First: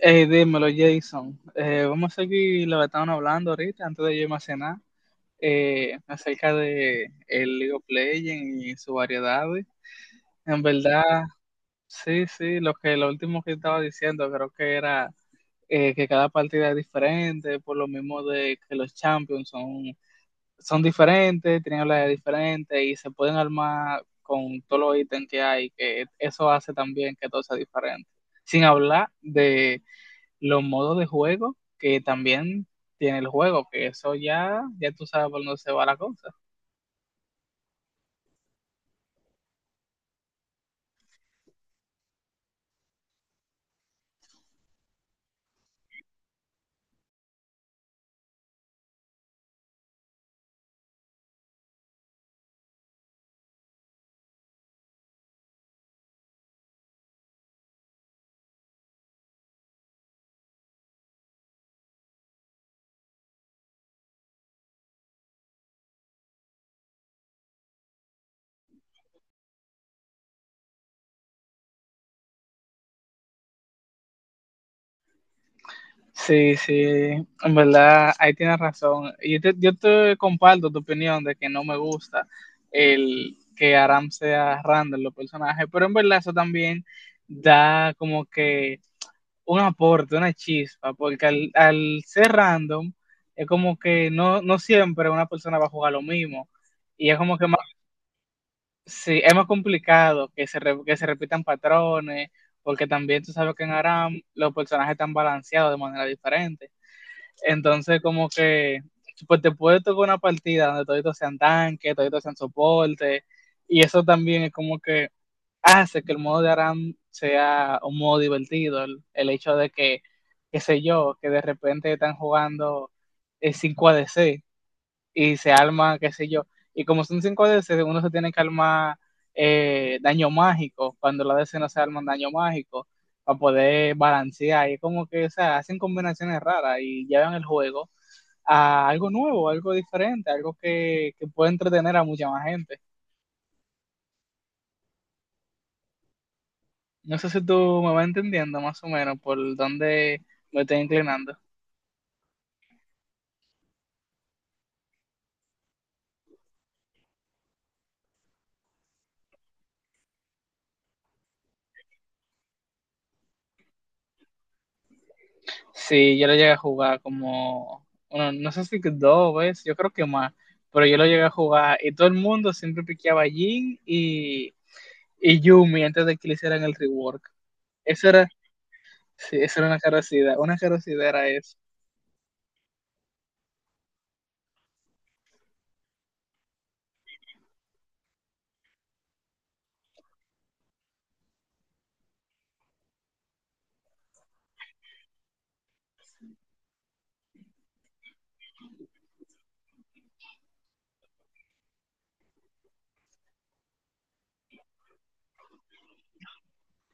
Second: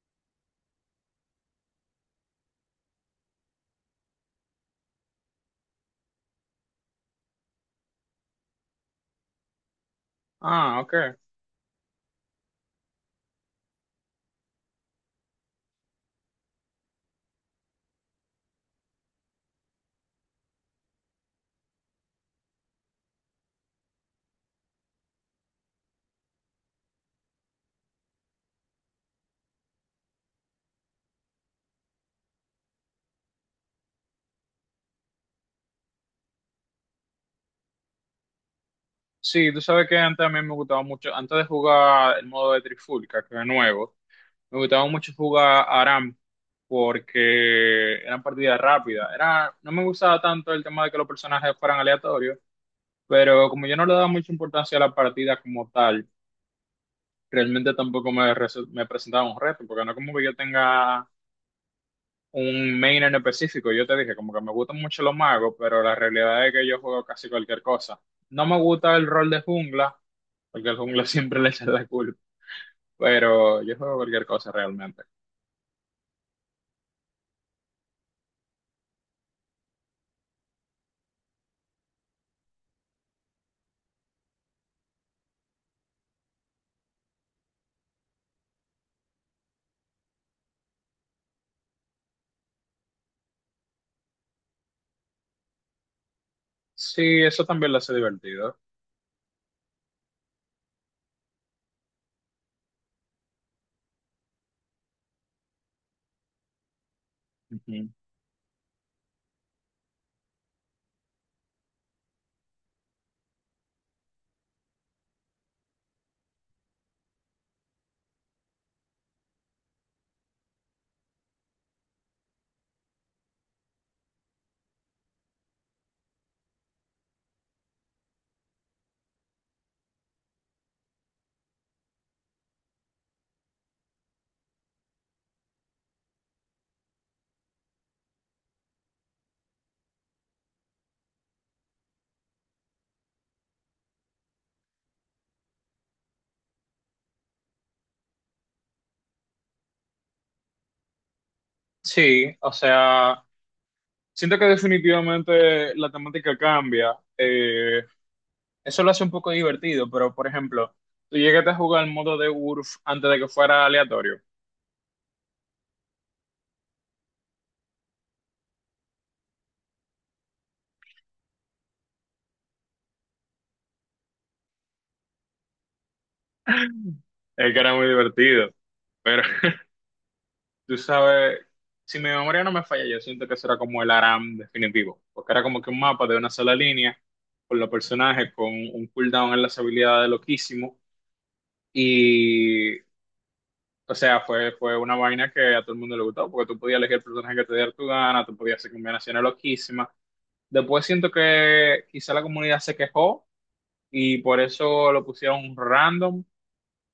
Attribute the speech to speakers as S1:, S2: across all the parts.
S1: Dímelo, Jason. Vamos a seguir lo que estaban hablando ahorita, antes de yo irme a cenar, acerca de el League of Legends y sus variedades. En
S2: Ah, ok.
S1: verdad, sí, sí, lo último que estaba diciendo, creo que era que cada partida es diferente, por lo mismo de que los champions son diferentes, tienen habilidades diferentes y se pueden armar con todos los ítems que hay, que eso hace también que todo sea diferente. Sin hablar de los modos de juego que también tiene el juego, que eso ya tú sabes por dónde se va la cosa.
S2: Sí, tú sabes que antes a mí me gustaba mucho, antes de jugar el modo de Trifulca, que es nuevo, me gustaba mucho jugar Aram porque eran partidas rápidas. Era, no me gustaba tanto el tema de que los personajes fueran aleatorios, pero como yo no le daba mucha importancia a la partida como tal, realmente tampoco me presentaba un reto, porque no como que yo tenga un main en específico. Yo te dije, como que me gustan mucho los magos, pero la realidad es que yo juego casi cualquier cosa. No me gusta el rol de jungla porque al jungla siempre le echan la culpa, pero yo juego cualquier cosa realmente.
S1: Sí, sí, en verdad, ahí tienes razón. Yo te comparto tu opinión de que no me gusta el que Aram sea random los personajes, pero en verdad eso también da como que un aporte, una chispa, porque al ser random es como que no, no siempre una persona va a jugar lo mismo, y es
S2: Sí,
S1: como
S2: eso
S1: que.
S2: también lo hace divertido.
S1: Sí, es más complicado que que se repitan patrones, porque también tú sabes que en Aram los personajes están balanceados de manera diferente.
S2: Ujú.
S1: Entonces, como que pues te puede tocar una partida donde toditos sean tanque, toditos sean soporte, y eso también es como que hace que el modo de Aram sea un modo divertido. El hecho de que, qué sé yo, que de repente están jugando 5 ADC y se arma, qué sé yo. Y como son 5D, uno se tiene que armar daño mágico, cuando la DC no se arman daño mágico, para poder balancear. Y es como que, o sea, hacen combinaciones raras y llevan el juego a algo nuevo, algo diferente, algo que puede entretener a mucha más gente. No sé si tú me vas entendiendo más o menos por dónde me estoy inclinando.
S2: Sí, o sea, siento que definitivamente la temática cambia. Eso lo hace un poco divertido, pero por ejemplo, tú llegaste a jugar el modo de Urf antes de que fuera aleatorio,
S1: Sí, yo lo llegué a jugar como, bueno, no sé si que dos veces, yo creo que más, pero yo lo llegué a jugar y todo el mundo siempre piqueaba a Jhin y Yumi antes de que le hicieran el rework.
S2: el que era muy
S1: Eso era,
S2: divertido, pero
S1: sí, eso era una
S2: tú
S1: carosidad era
S2: sabes,
S1: eso.
S2: si mi memoria no me falla, yo siento que eso era como el ARAM definitivo, porque era como que un mapa de una sola línea, con los personajes, con un cooldown en las habilidades loquísimo, y, o sea, fue una vaina que a todo el mundo le gustó, porque tú podías elegir el personaje que te diera tu gana, tú podías hacer combinaciones loquísimas. Después siento que quizá la comunidad se quejó y por eso lo pusieron random,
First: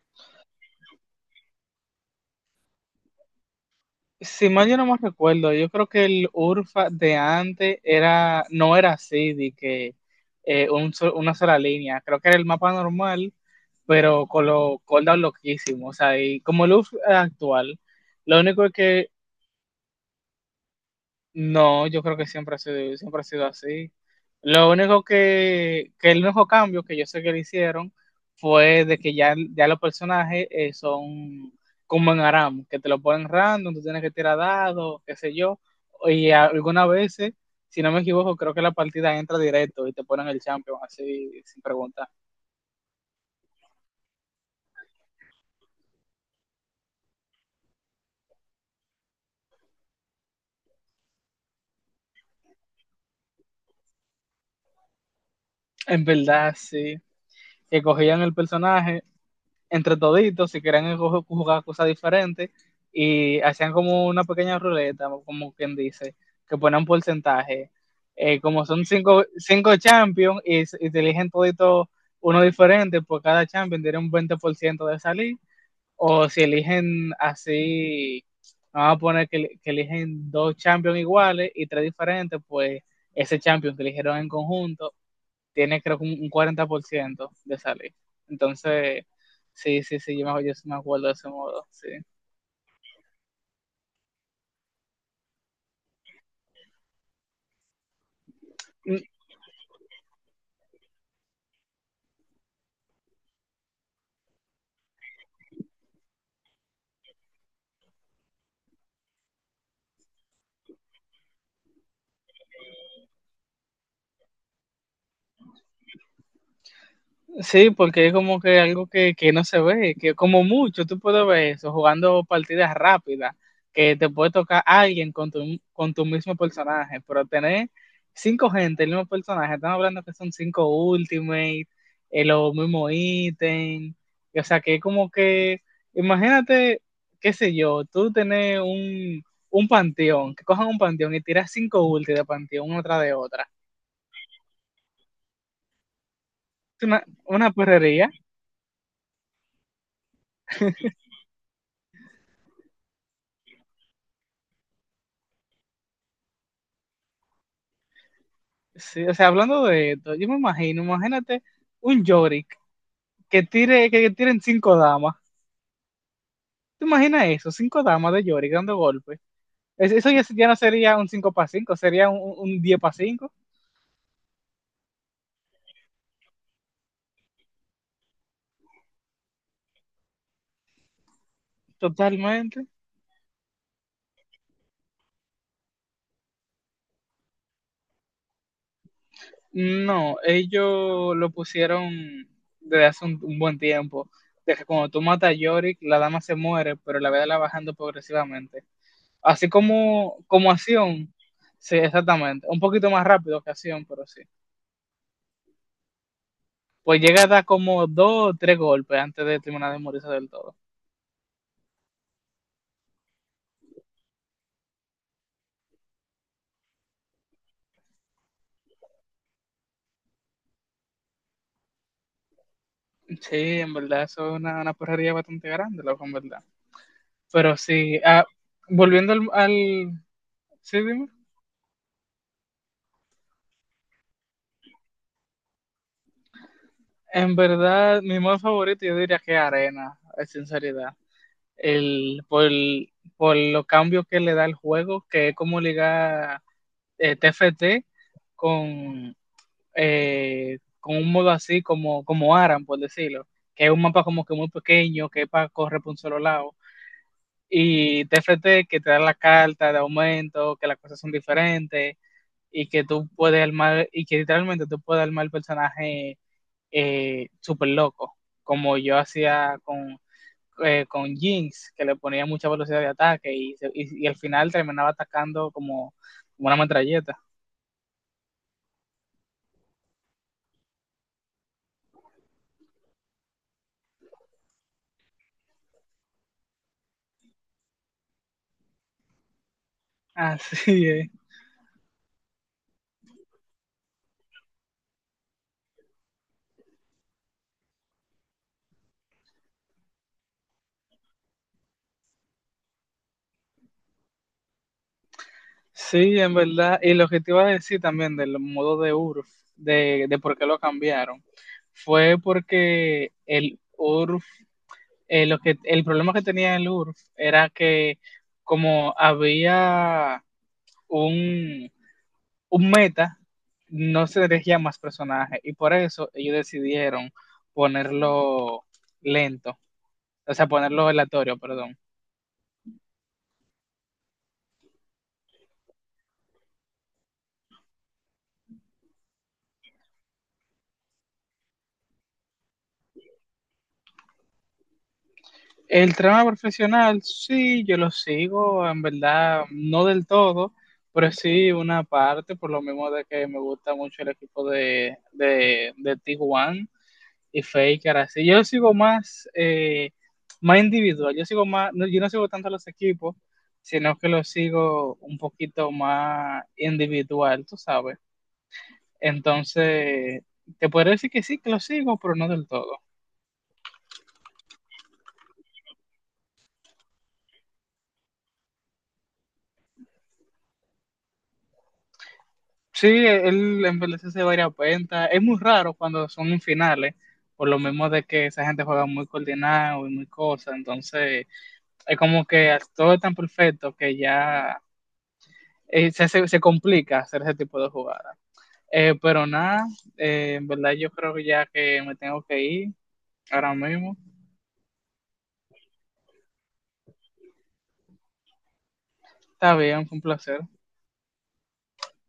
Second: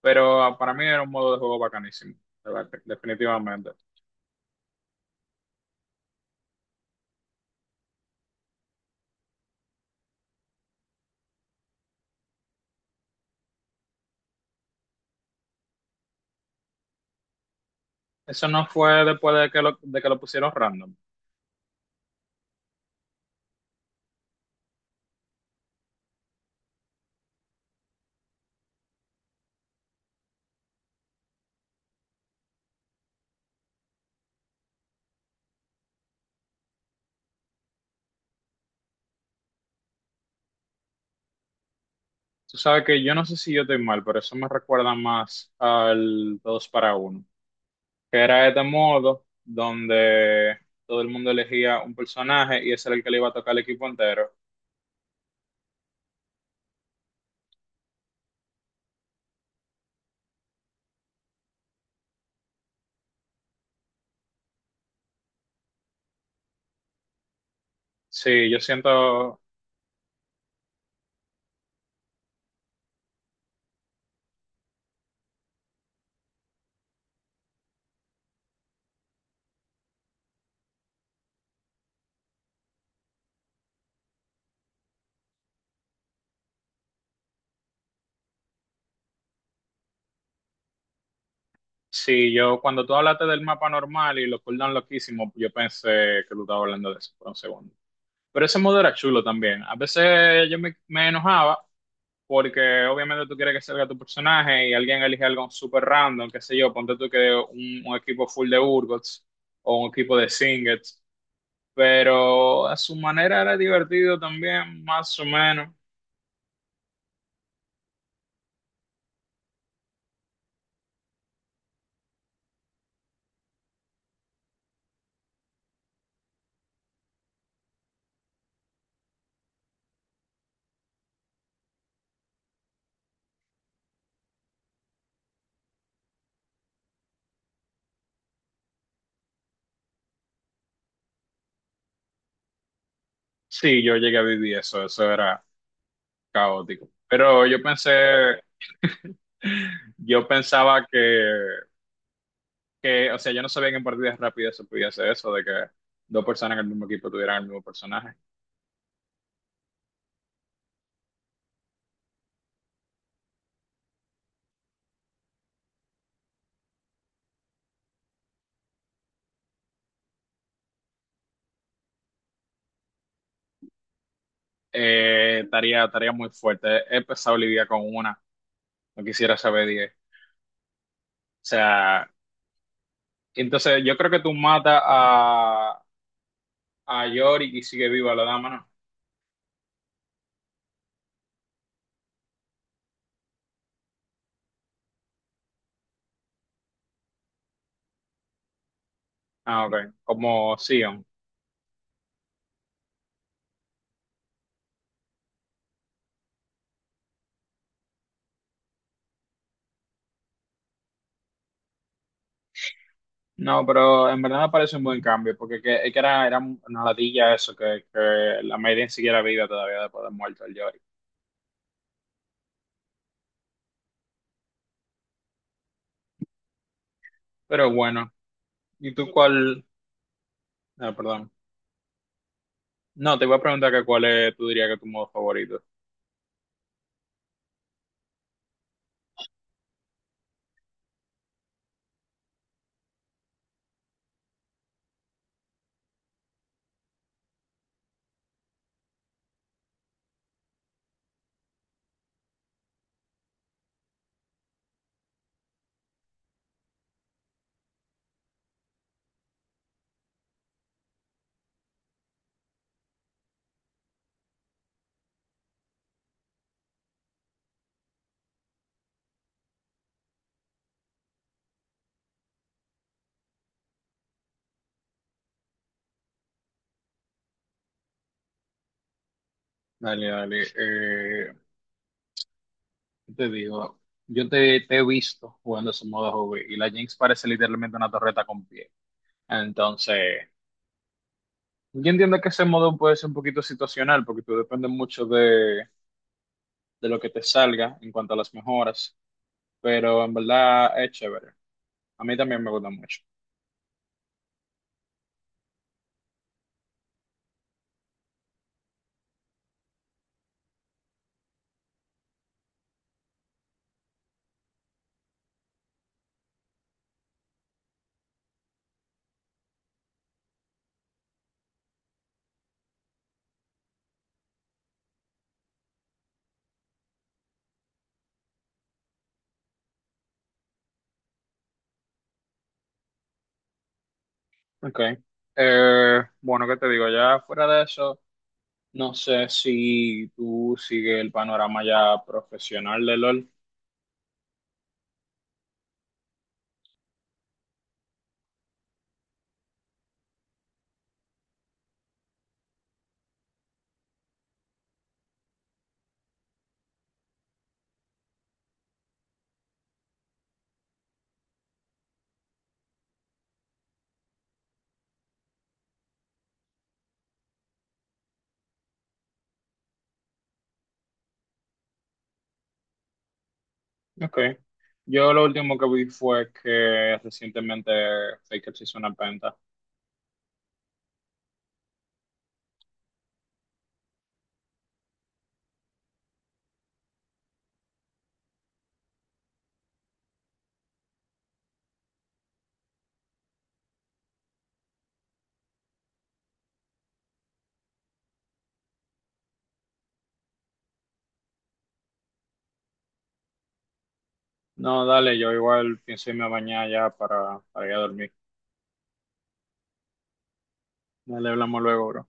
S2: pero para mí era un modo de juego bacanísimo, de verdad, definitivamente.
S1: Si mal yo no me recuerdo, yo creo que el Urfa de antes era, no era así, de que una sola línea, creo que era el mapa normal, pero con los cooldowns loquísimos, o sea, y como el Urfa actual. Lo
S2: Eso
S1: único
S2: no
S1: es
S2: fue
S1: que.
S2: después de de que lo pusieron random.
S1: No, yo creo que siempre ha sido así. Lo único que el único cambio que yo sé que le hicieron fue de que ya los personajes son como en Aram, que te lo ponen random, tú tienes que tirar dados, qué sé yo, y algunas veces, si no me equivoco, creo que la partida entra directo y te ponen el champion así sin preguntar.
S2: Tú sabes que yo no sé si yo estoy mal, pero eso me recuerda más al 2 para uno, que era este modo donde todo el mundo elegía un personaje y ese era el que le iba a tocar al equipo entero.
S1: En verdad, sí, que cogían el personaje entre toditos, si querían jugar cosas diferentes, y hacían como una pequeña ruleta, como quien dice, que ponían un porcentaje. Eh,
S2: Sí, yo
S1: como son cinco,
S2: siento,
S1: cinco champions y te eligen todito uno diferente, por cada champion tiene un 20% de salir, o si eligen así, vamos a poner que eligen dos champions iguales y tres diferentes, pues ese champion que eligieron en conjunto tiene creo que un 40% de salir. Entonces, sí, sí, sí, yo sí me acuerdo de ese modo, sí.
S2: sí, yo cuando tú hablaste del mapa normal y lo cooldown loquísimo, yo pensé que tú estabas hablando de eso por un segundo. Pero ese modo era chulo también. A veces me enojaba porque obviamente tú quieres que salga tu personaje y alguien elige algo súper random, qué sé yo, ponte tú que un equipo full de Urgots o un equipo de Singets, pero a su manera era divertido también, más o menos.
S1: Sí, porque es como que algo que no se ve, que como mucho tú puedes ver eso jugando partidas rápidas, que te puede tocar alguien con con tu mismo personaje, pero tener cinco gente, el mismo personaje, estamos hablando que son cinco ultimate, los mismos ítems, y, o sea que es como que, imagínate, qué sé yo, un panteón, que cojan un panteón y tiras cinco ulti de panteón una tras de otra.
S2: Sí, yo llegué a vivir eso, eso era
S1: Es
S2: caótico, pero
S1: una
S2: yo
S1: perrería.
S2: pensé, yo pensaba que, o sea, yo no sabía que en partidas rápidas se podía hacer eso, de que dos personas en el mismo equipo tuvieran el mismo personaje.
S1: Sí, o sea, hablando de esto, yo me imagino, imagínate un Yorick que tire, que tiren cinco damas. ¿Te imaginas eso? Cinco damas de Yorick dando golpes. Eso ya no sería un 5 para 5, sería un 10 para 5,
S2: Tarea, tarea muy fuerte. He empezado Olivia con una. No quisiera saber diez. O sea,
S1: totalmente.
S2: entonces yo creo que tú matas a Yorick y sigue viva la dama, ¿no?
S1: No, ellos lo pusieron desde hace un buen tiempo. De que cuando tú matas a Yorick, la dama se muere, pero la vida la va bajando progresivamente. Así
S2: Ah, ok.
S1: como, como
S2: Como Sion.
S1: acción, sí, exactamente. Un poquito más rápido que acción, pero sí. Pues llega a dar como dos o tres golpes antes de terminar de morirse del todo.
S2: No, pero en verdad me parece un buen cambio, porque es que era una ladilla eso, que la Maiden siguiera viva todavía después de muerto el Yorick.
S1: Sí, en verdad, eso es una porrería bastante grande, loco, en verdad. Pero
S2: Pero
S1: sí,
S2: bueno,
S1: ah,
S2: ¿y tú
S1: volviendo
S2: cuál?
S1: Sí,
S2: Ah,
S1: dime.
S2: perdón. No, te voy a preguntar que cuál es, tú dirías que es tu modo favorito.
S1: En verdad, mi modo favorito yo diría que Arena, en sinceridad. Por los cambios que le da el juego, que es como ligar TFT con, con un modo así como, como Aran, por decirlo. Que es un mapa como que muy pequeño, que es para correr por un solo lado y de frente que te dan la carta de aumento, que las cosas son diferentes y que tú puedes armar, y que literalmente tú puedes armar el personaje súper loco, como yo hacía con Jinx, que le ponía mucha velocidad de ataque y al final terminaba atacando como, como una metralleta.
S2: Dale, dale. Te digo, te he visto jugando ese modo hobby y la Jinx parece literalmente una torreta con pie. Entonces,
S1: Así es.
S2: yo entiendo que ese modo puede ser un poquito situacional porque tú depende mucho de lo que te salga en cuanto a las mejoras, pero en verdad es chévere. A mí también me gusta mucho.
S1: Sí, en verdad. Y lo que te iba a decir también del modo de URF, de por qué lo cambiaron, fue porque el URF el problema que tenía el URF era que como había un, un meta, no se elegía más personajes y por eso ellos decidieron ponerlo lento, o sea, ponerlo aleatorio, perdón.
S2: Ok. Bueno, ¿qué te digo? Ya fuera de eso, no sé si tú sigues el panorama ya profesional de LOL.
S1: El trama profesional, sí, yo lo sigo, en verdad, no del todo, pero sí una parte, por lo mismo de que me gusta mucho el equipo de Tijuana y Faker así. Yo sigo más, más individual, yo sigo más, no, yo no sigo tanto los equipos, sino que los sigo un poquito más individual, tú sabes. Entonces, te puedo decir que sí, que lo sigo, pero no del todo.
S2: Ok. Yo lo último que vi fue que recientemente Faker se hizo una venta.
S1: Sí, él envejece varias cuentas. Es muy raro cuando son en finales, por lo mismo de que esa gente juega muy coordinado y muy cosa. Entonces, es como que todo es tan perfecto que ya se complica hacer ese tipo de jugadas. Pero nada, en verdad yo creo que ya que me tengo que ir ahora mismo.
S2: No, dale, yo igual pienso irme a bañar ya para ir a dormir.
S1: Está bien, fue un placer.
S2: Dale, hablamos luego, bro.